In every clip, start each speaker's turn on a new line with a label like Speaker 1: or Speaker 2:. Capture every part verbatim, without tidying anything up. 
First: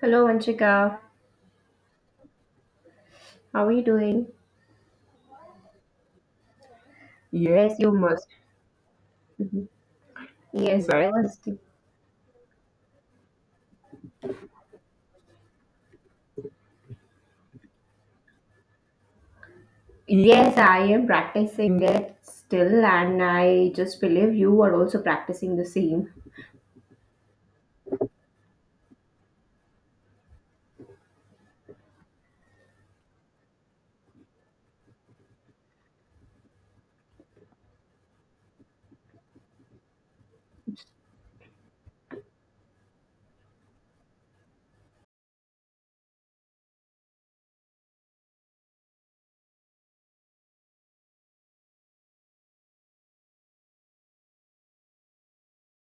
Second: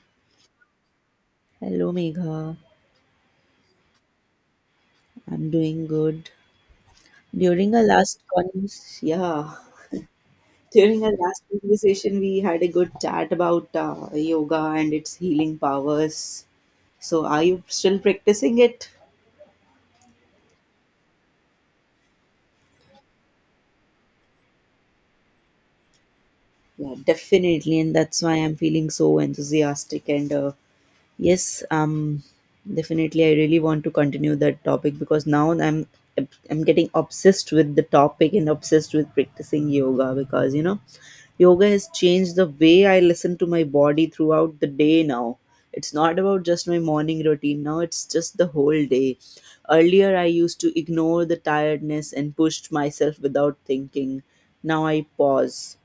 Speaker 1: Hello, Anshika.
Speaker 2: Hello, Megha.
Speaker 1: How are you doing?
Speaker 2: I'm doing good. During
Speaker 1: Yes,
Speaker 2: our
Speaker 1: you
Speaker 2: last
Speaker 1: must.
Speaker 2: cons, yeah,
Speaker 1: Mhm. Yes,
Speaker 2: during
Speaker 1: I
Speaker 2: our
Speaker 1: must.
Speaker 2: last conversation, we had a good chat about uh, yoga and its healing powers. So, are you still practicing it?
Speaker 1: Yes, I am practicing it still, and I just believe you are also practicing the same.
Speaker 2: Yeah, definitely, and that's why I'm feeling so enthusiastic and uh, Yes, um, definitely. I really want to continue that topic because now I'm I'm getting obsessed with the topic and obsessed with practicing yoga, because you know yoga has changed the way I listen to my body throughout the day now. It's not about just my morning routine now, it's just the whole day. Earlier, I used to ignore the tiredness and pushed myself without thinking. Now I pause,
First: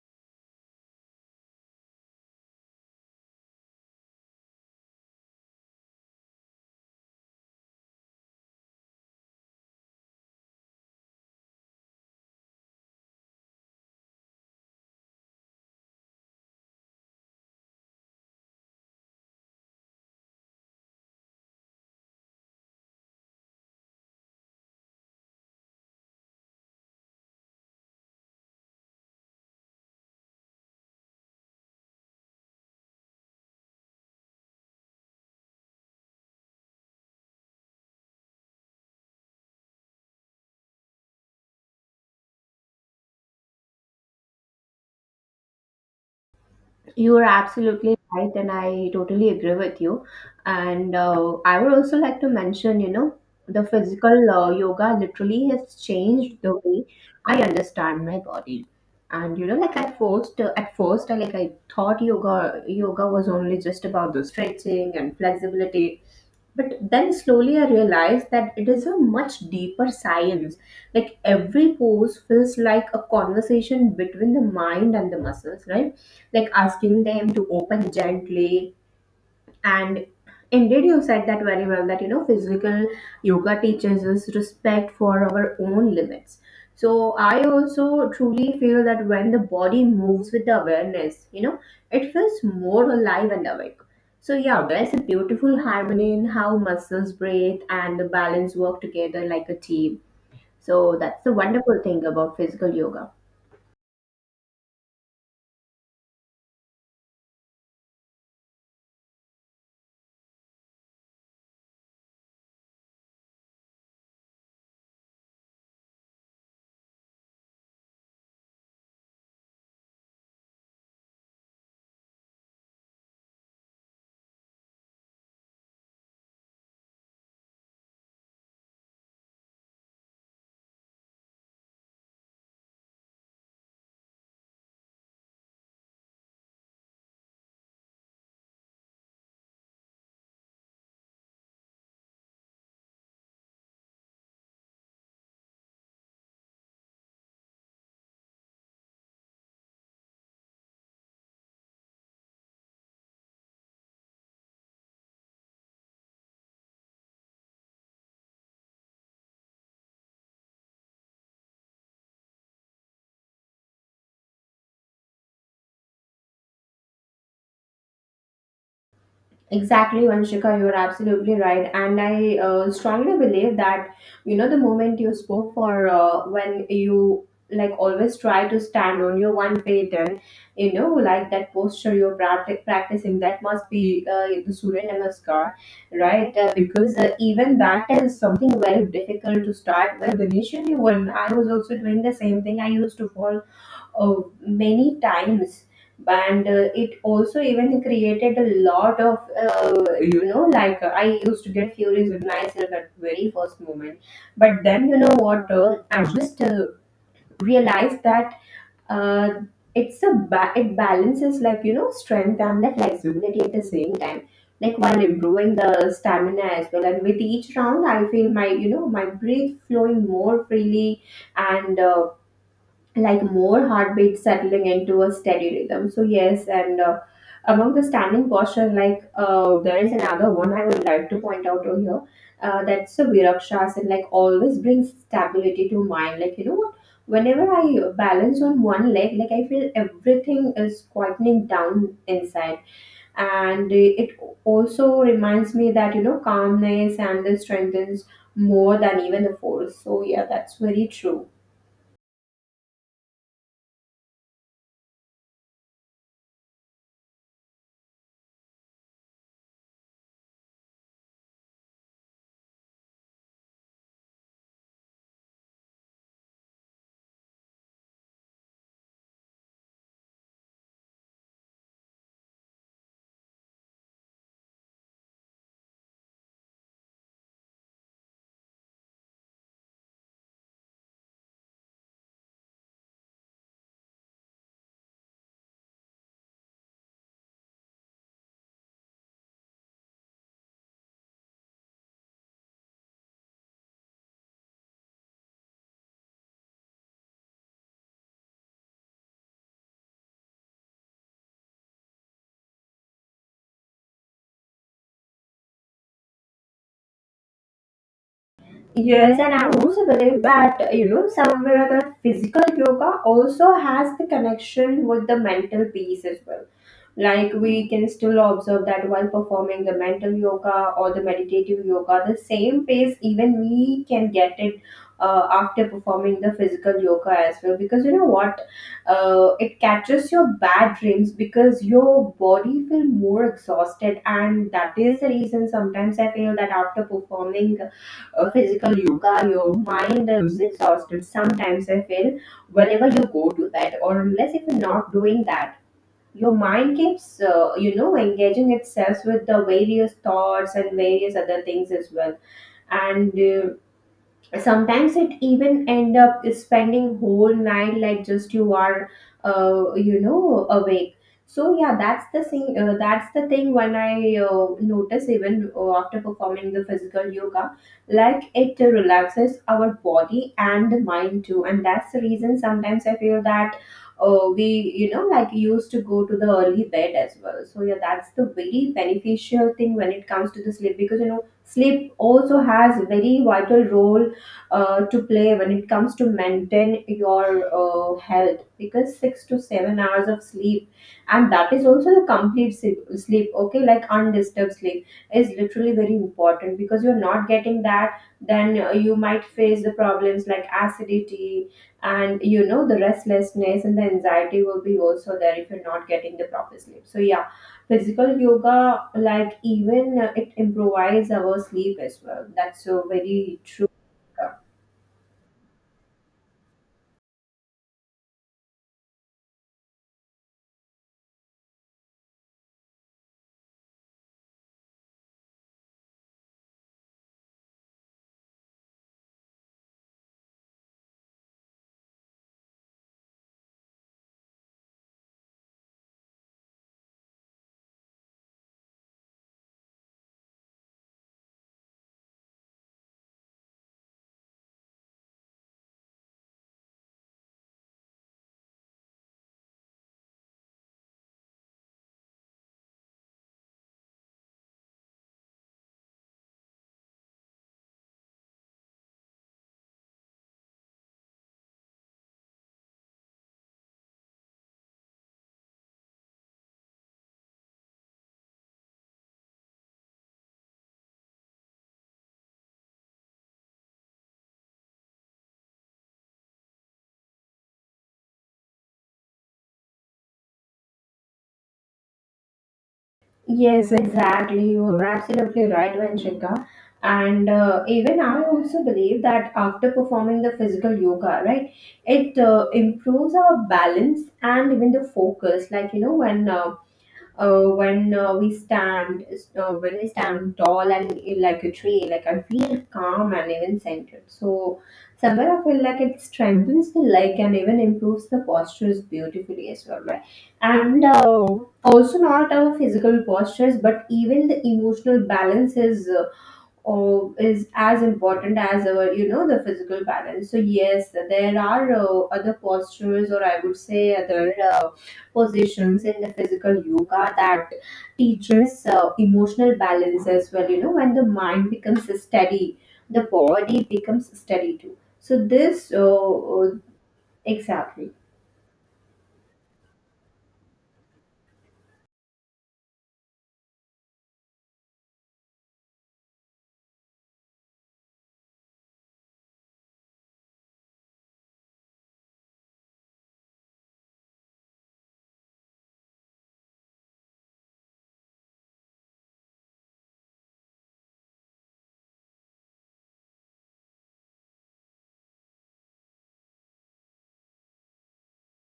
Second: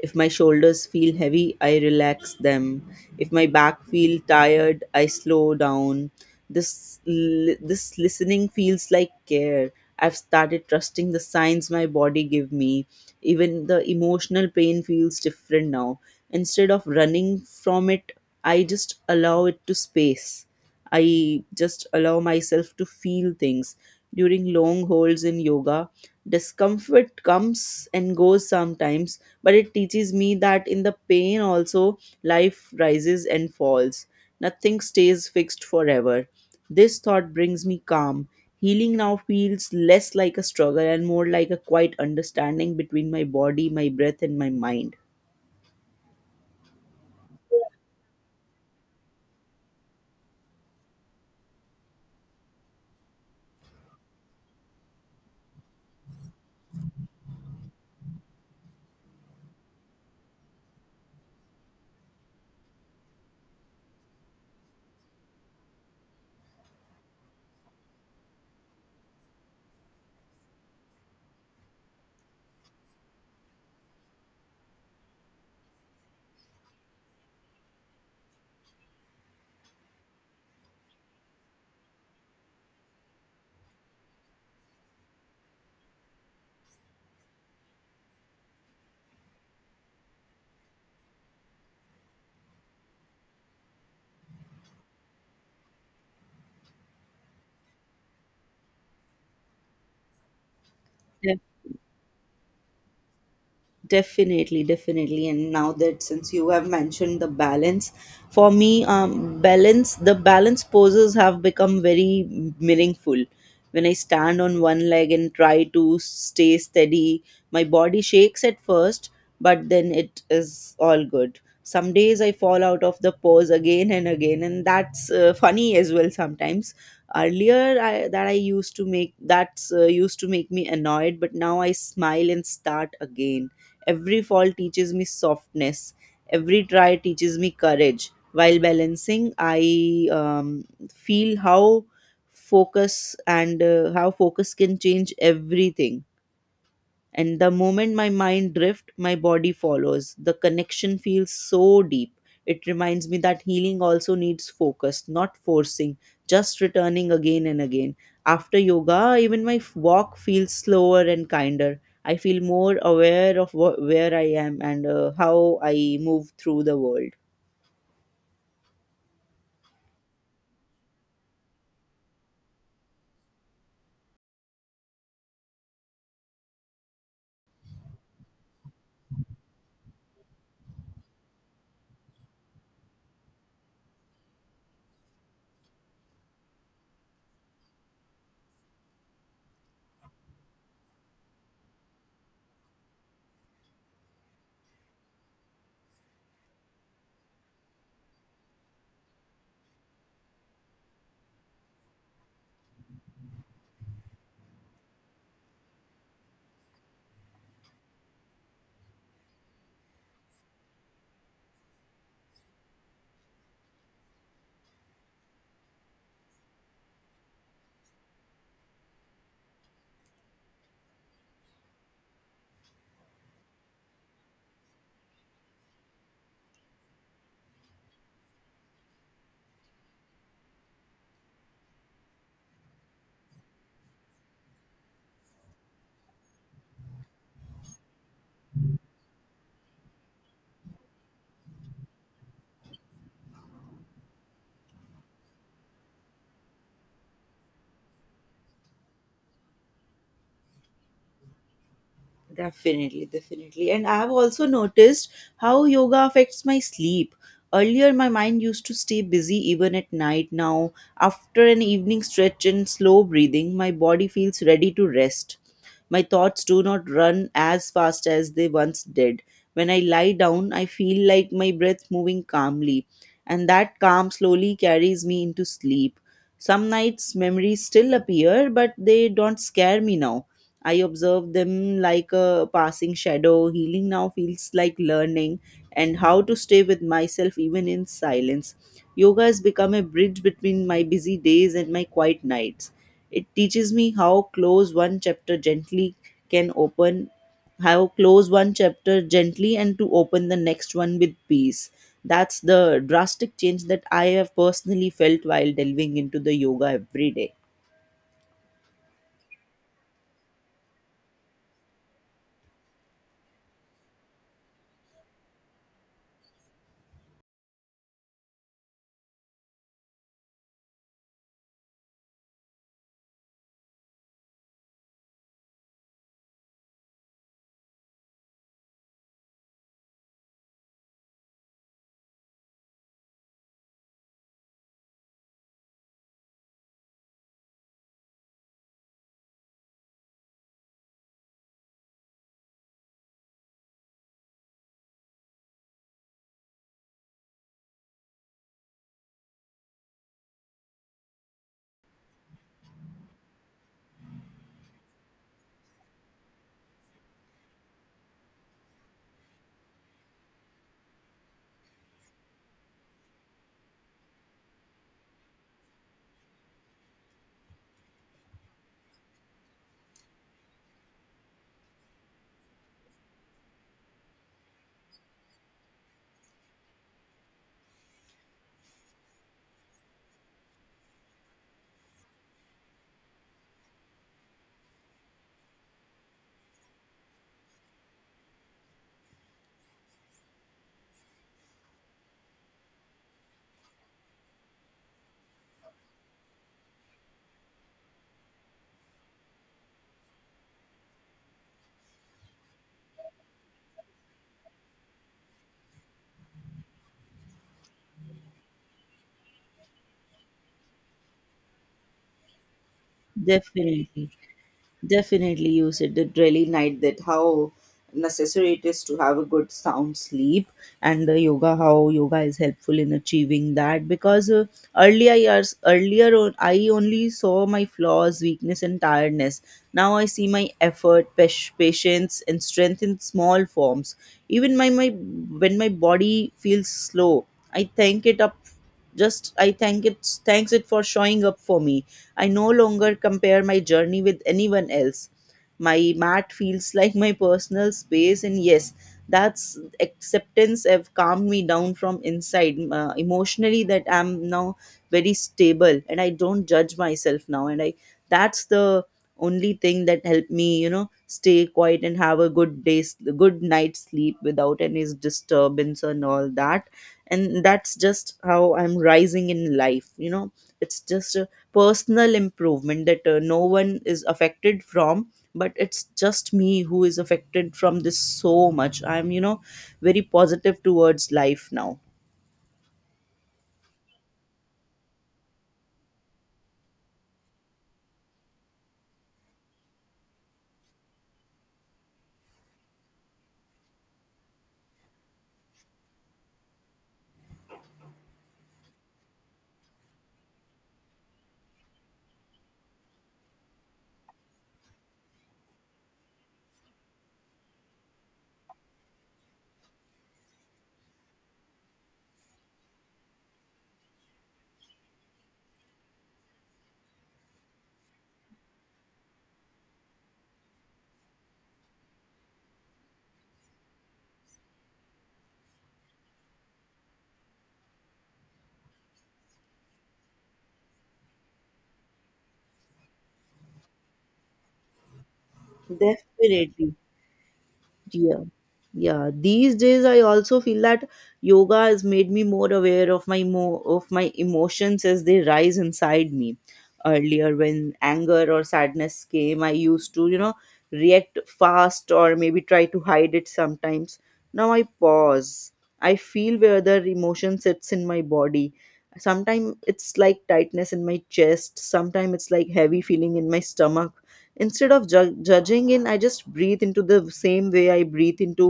Speaker 2: if my shoulders feel heavy, I relax them. If my back feel tired, I slow down. This li- this listening feels like care. I've started trusting the signs my body give me. Even the emotional pain feels different now. Instead of running from it, I just allow it to space. I just allow myself to feel things during long holds in yoga. Discomfort comes and goes sometimes, but it teaches me that in the pain also life rises and falls. Nothing stays fixed forever. This thought brings me calm. Healing now feels less like a struggle and more like a quiet understanding between my body, my breath, and my mind.
Speaker 1: You are absolutely right, and I totally agree with you. And uh, I would also like to mention, you know, the physical uh, yoga literally has changed the way I understand my body. And you know, like I first uh, at first, I, like, I thought yoga yoga was only just about the stretching and flexibility, but then slowly I realized that it is a much deeper science, like every pose feels like a conversation between the mind and the muscles, right? Like asking them to open gently. And indeed, you said that very well that, you know, physical yoga teaches us respect for our own limits. So I also truly feel that when the body moves with the awareness you know it feels more alive and awake. So yeah, there's a beautiful harmony in how muscles breathe and the balance work together like a team. So that's the wonderful thing about physical yoga.
Speaker 2: Definitely, definitely. And now that since you have mentioned the balance, for me, um, balance the balance poses have become very meaningful. When I stand on one leg and try to stay steady, my body shakes at first, but then it is all good. Some days I fall out of the pose again and again, and that's uh, funny as well sometimes. Earlier, I, that I used to make that's uh, used to make me annoyed, but now I smile and start again. Every fall teaches me softness. Every try teaches me courage. While balancing, I um, feel how focus and uh, how focus can change everything, and the moment my mind drift, my body follows. The connection feels so deep. It reminds me that healing also needs focus, not forcing, just returning again and again. After yoga, even my f- walk feels slower and kinder. I feel more aware of wh- where I am and uh, how I move through the world.
Speaker 1: Exactly, Vanshika, you're absolutely right. And I uh, strongly believe that, you know, the moment you spoke for uh, when you, like, always try to stand on your one feet and, you know, like that posture you're practic- practicing, that must be uh, the Surya Namaskar, right? Uh, because uh, even that is something very difficult to start with. Initially, when I was also doing the same thing, I used to fall, oh, many times. And uh, it also even created a lot of uh, you know, like I used to get furious with myself at very first moment. But then, you know what, uh, I just uh, realized that uh, it's a ba- it balances, like, you know, strength and the flexibility at the same time, like while improving the stamina as well. And with each round I feel my, you know, my breath flowing more freely. And uh, like more heartbeat settling into a steady rhythm. So yes, and uh, among the standing posture, like uh, there is another one I would like to point out over here. Uh, that's the Virakshasana, like always brings stability to mind. Like, you know what, whenever I balance on one leg, like I feel everything is quietening down inside. And it also reminds me that, you know, calmness and this strengthens more than even the force. So yeah, that's very true.
Speaker 2: Definitely, definitely. And I have also noticed how yoga affects my sleep. Earlier, my mind used to stay busy even at night. Now, after an evening stretch and slow breathing, my body feels ready to rest. My thoughts do not run as fast as they once did. When I lie down, I feel like my breath moving calmly, and that calm slowly carries me into sleep. Some nights memories still appear, but they don't scare me now. I observe them like a passing shadow. Healing now feels like learning and how to stay with myself even in silence. Yoga has become a bridge between my busy days and my quiet nights. It teaches me how close one chapter gently can open, how close one chapter gently and to open the next one with peace. That's the drastic change that I have personally felt while delving into the yoga every day.
Speaker 1: Yes, and I also believe that, you know, somewhere or other, physical yoga also has the connection with the mental peace as well. Like we can still observe that while performing the mental yoga or the meditative yoga, the same pace even we can get it uh, after performing the physical yoga as well. Because you know what, uh, it catches your bad dreams because your body feel more exhausted, and that is the reason sometimes I feel that after performing uh, physical yoga, your mind is exhausted. Sometimes I feel whenever you go to that, or unless if you're not doing that, your mind keeps, uh, you know, engaging itself with the various thoughts and various other things as well. And uh, sometimes it even end up spending whole night like just you are, uh, you know, awake. So yeah, that's the thing, uh, that's the thing when I uh, notice even uh, after performing the physical yoga, like it relaxes our body and the mind too. And that's the reason sometimes I feel that uh, we, you know, like used to go to the early bed as well. So yeah, that's the very beneficial thing when it comes to the sleep, because, you know, sleep also has very vital role uh, to play when it comes to maintain your uh, health. Because six to seven hours of sleep, and that is also the complete sleep, sleep, okay, like undisturbed sleep, is literally very important. Because you're not getting that, then uh, you might face the problems like acidity, and you know, the restlessness and the anxiety will be also there if you're not getting the proper sleep. So yeah, physical yoga, like even uh, it improves our sleep as well. That's so very true.
Speaker 2: Definitely. Definitely you said it really night, that how necessary it is to have a good sound sleep and the yoga, how yoga is helpful in achieving that. Because uh, earlier years, earlier on, I only saw my flaws, weakness and tiredness. Now I see my effort, pas- patience and strength in small forms. Even my my when my body feels slow, I thank it up, just I thank it thanks it for showing up for me. I no longer compare my journey with anyone else. My mat feels like my personal space, and yes, that's acceptance have calmed me down from inside uh, emotionally. That I'm now very stable, and I don't judge myself now, and I, that's the only thing that helped me, you know, stay quiet and have a good day's good night's sleep without any disturbance and all that. And that's just how I'm rising in life, you know. It's just a personal improvement that uh, no one is affected from, but it's just me who is affected from this so much. I'm, you know, very positive towards life now.
Speaker 1: Yes, exactly. You're absolutely right, Vanshika. And uh, even I also believe that after performing the physical yoga, right, it uh, improves our balance and even the focus. Like, you know, when uh, uh, when uh, we stand uh, when I stand tall and in, like, a tree, like I feel calm and even centered. So somewhere I feel like it strengthens the leg and even improves the postures beautifully as well, right? And uh, also not our physical postures, but even the emotional balance is. Uh, or is as important as our, you know, the physical balance. So yes, there are uh, other postures, or I would say other uh, positions in the physical yoga that teaches uh, emotional balance as well. You know, when the mind becomes steady, the body becomes steady too. So this uh, uh,
Speaker 2: Definitely.
Speaker 1: exactly.
Speaker 2: Yeah. Yeah. These days I also feel that yoga has made me more aware of my mo- of my emotions as they rise inside me. Earlier, when anger or sadness came, I used to, you know, react fast or maybe try to hide it sometimes. Now I pause. I feel where the emotion sits in my body. Sometimes it's like tightness in my chest, sometimes it's like heavy feeling in my stomach. Instead of ju- judging in, I just breathe into, the same way I breathe into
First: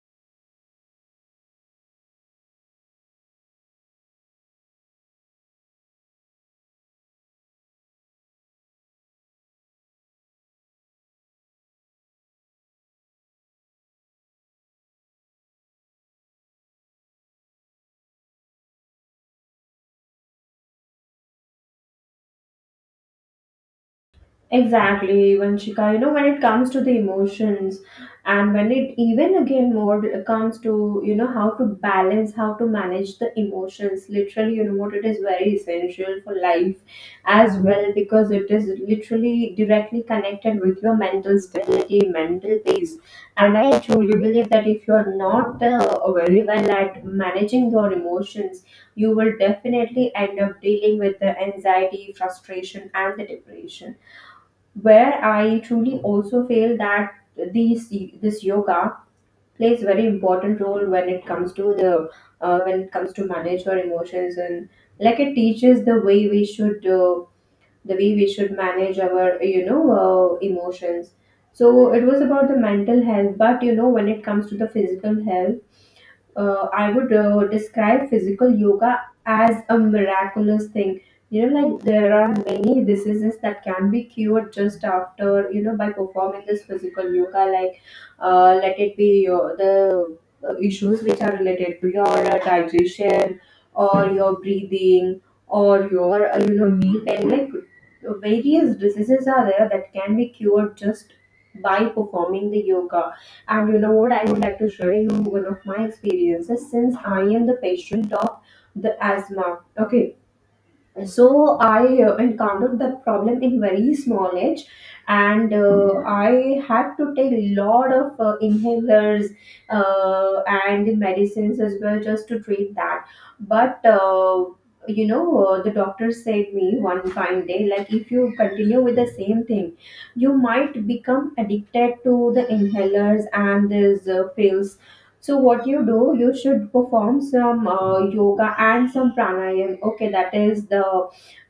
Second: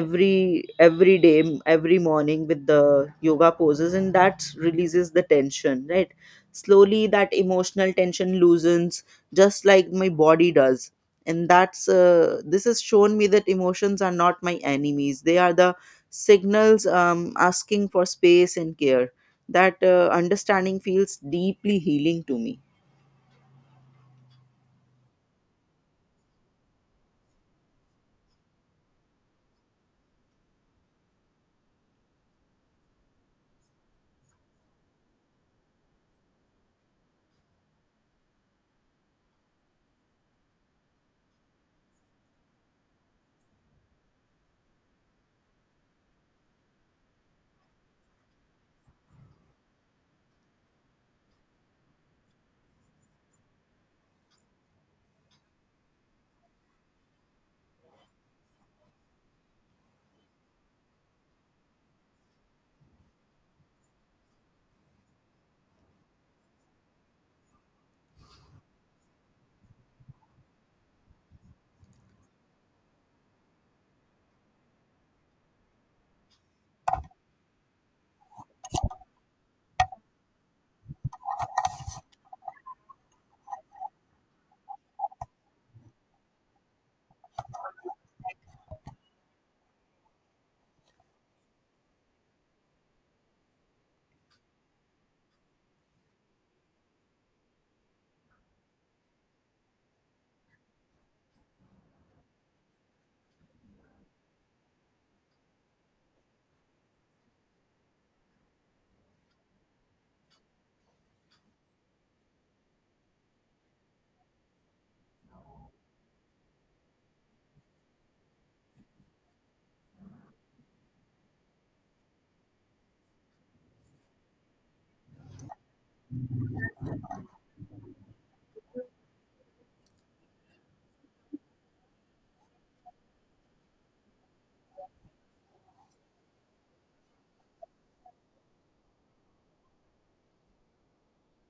Speaker 2: every every day, m- every morning with the yoga poses, and that releases the tension, right? Slowly that emotional tension loosens, just like my body does. And that's uh, this has shown me that emotions are not my enemies, they are the signals, um, asking for space and care. That uh, understanding feels deeply healing to me.
Speaker 1: Exactly, Vanshika. You know, when it comes to the emotions, and when it even again more comes to, you know, how to balance, how to manage the emotions, literally, you know, what, it is very essential for life as well, because it is literally directly connected with your mental stability, mental peace. And I truly believe that if you're not uh, very well at managing your emotions, you will definitely end up dealing with the anxiety, frustration, and the depression, where I truly also feel that these this yoga plays very important role when it comes to the, uh, when it comes to manage our emotions. And like it teaches the way we should, uh, the way we should manage our, you know, uh, emotions. So it was about the mental health. But you know, when it comes to the physical health, uh, I would uh, describe physical yoga as a miraculous thing. You know, like, there are many diseases that can be cured just after, you know, by performing this physical yoga. Like, uh, let it be your, the uh, issues which are related to your uh, digestion, or your breathing, or your, uh, you know, knee pain. Like, various diseases are there that can be cured just by performing the yoga. And you know what? I would like to share you one of my experiences, since I am the patient of the asthma. Okay, so I uh, encountered the problem in very small age. And uh, I had to take a lot of uh, inhalers uh, and medicines as well just to treat that. But uh, you know, uh, the doctor said me one fine day, like, if you continue with the same thing, you might become addicted to the inhalers and these uh, pills. So what you do, you should perform some uh, yoga and some pranayam. Okay, that is the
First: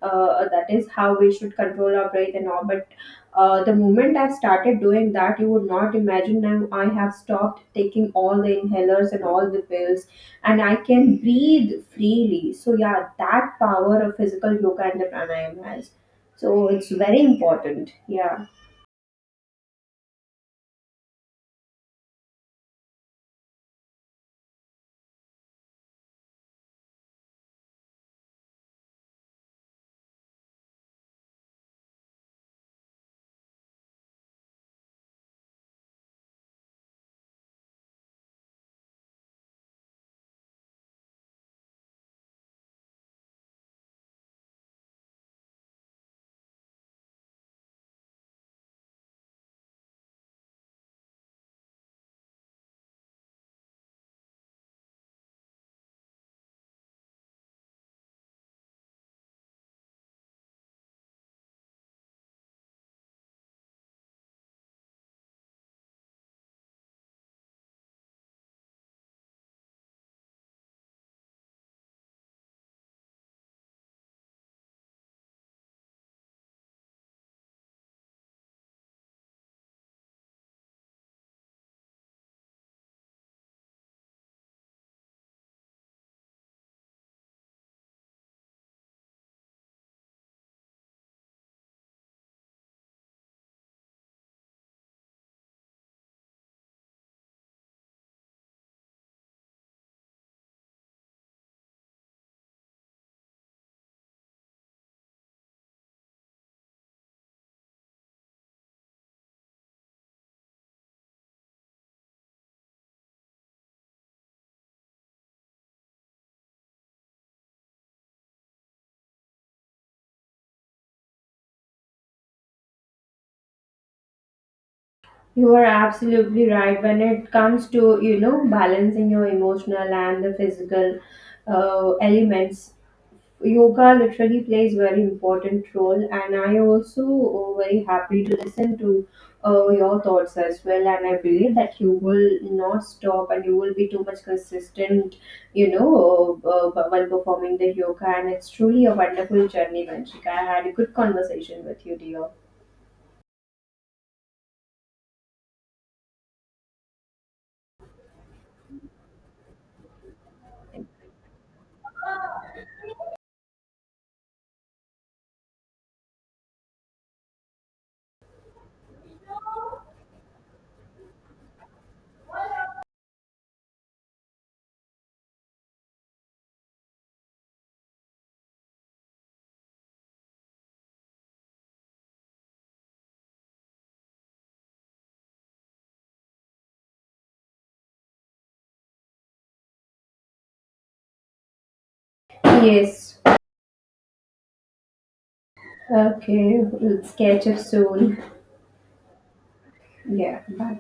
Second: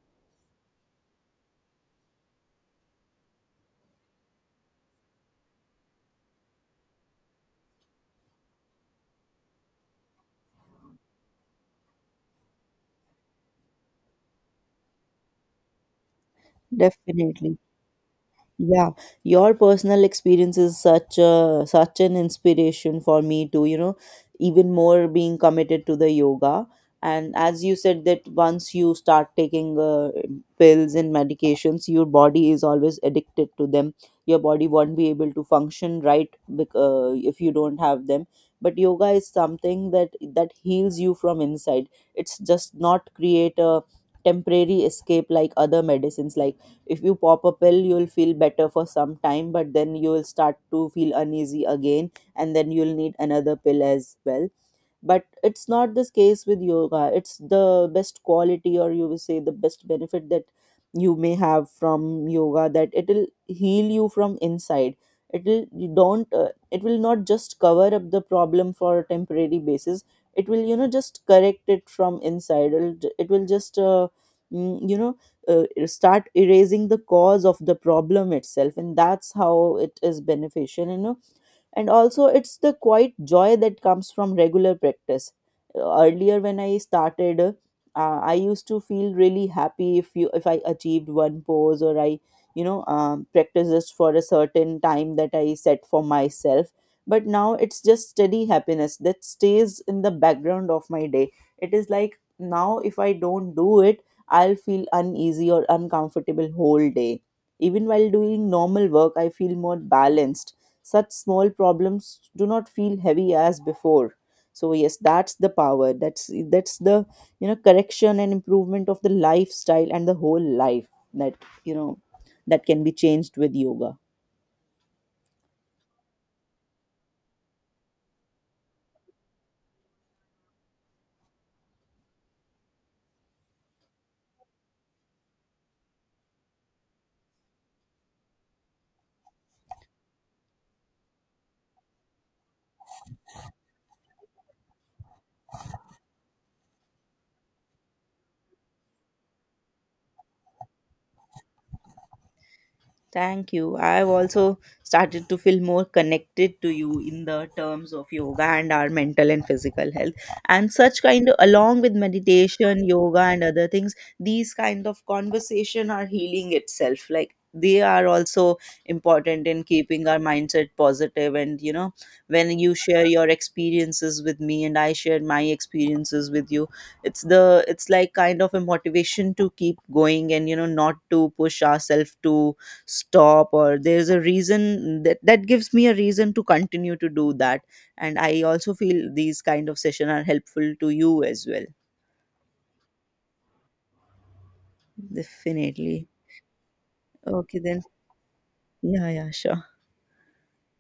Speaker 1: uh, that is how we should control our breath and all. But uh, the moment I started doing that, you would not imagine, now I have stopped taking all the inhalers and all the pills, and I can breathe freely. So yeah, that power of physical yoga and the pranayam has. So it's very
Speaker 2: Definitely.
Speaker 1: important. Yeah.
Speaker 2: Yeah, your personal experience is such a such an inspiration for me to, you know, even more being committed to the yoga. And as you said, that once you start taking uh, pills and medications, your body is always addicted to them. Your body won't be able to function right bec- uh, if you don't have them. But yoga is something that that heals you from inside. It's just not create a temporary escape like other medicines. Like, if you pop a pill, you'll feel better for some time, but then you will start to feel uneasy again, and then you'll need another pill as well. But it's not this case with yoga. It's the best quality, or you will say the best benefit that you may have from yoga, that it'll heal you from inside. It'll, you don't, uh, it will not just cover up the problem for a temporary basis. It will, you know, just correct it from inside. It'll, it will just uh, mm, you know, uh, start erasing the cause of the problem itself, and that's how it is beneficial, you know. And also it's the quiet joy that comes from regular practice. Earlier when I started, uh, I used to feel really happy if you if I achieved one pose, or I, you know, um, practice just for a certain time that I set for myself. But now it's just steady happiness that stays in the background of my day. It is like now, if I don't do it, I'll feel uneasy or uncomfortable whole day. Even while doing normal work, I feel more balanced. Such small problems do not feel heavy as before. So yes, that's the power, that's that's the you know, correction and improvement of the lifestyle and the whole life that, you know, that can be changed with yoga.
Speaker 1: You are absolutely right. When it comes to, you know, balancing your emotional and the physical uh, elements, yoga literally plays very important role. And I also, uh, very happy to listen to uh, your thoughts as well. And I believe that you will not stop and you will be too much consistent, you know, uh, uh, while performing the yoga. And it's truly a wonderful journey, Vanshika. I had a good conversation with you, dear.
Speaker 2: Thank you. I've also started to feel more connected to you in the terms of yoga and our mental and physical health. And such kind of, along with meditation, yoga, and other things, these kind of conversation are healing itself. Like, they are also important in keeping our mindset positive. And you know, when you share your experiences with me and I share my experiences with you, it's the it's like kind of a motivation to keep going, and you know, not to push ourselves to stop. Or there's a reason, that, that gives me a reason to continue to do that. And I also feel these kind of session are helpful to you as well.
Speaker 1: Yes.
Speaker 2: Definitely.
Speaker 1: Okay, we'll catch up
Speaker 2: Okay then.
Speaker 1: soon.
Speaker 2: Yeah, yeah, sure.
Speaker 1: Yeah, bye.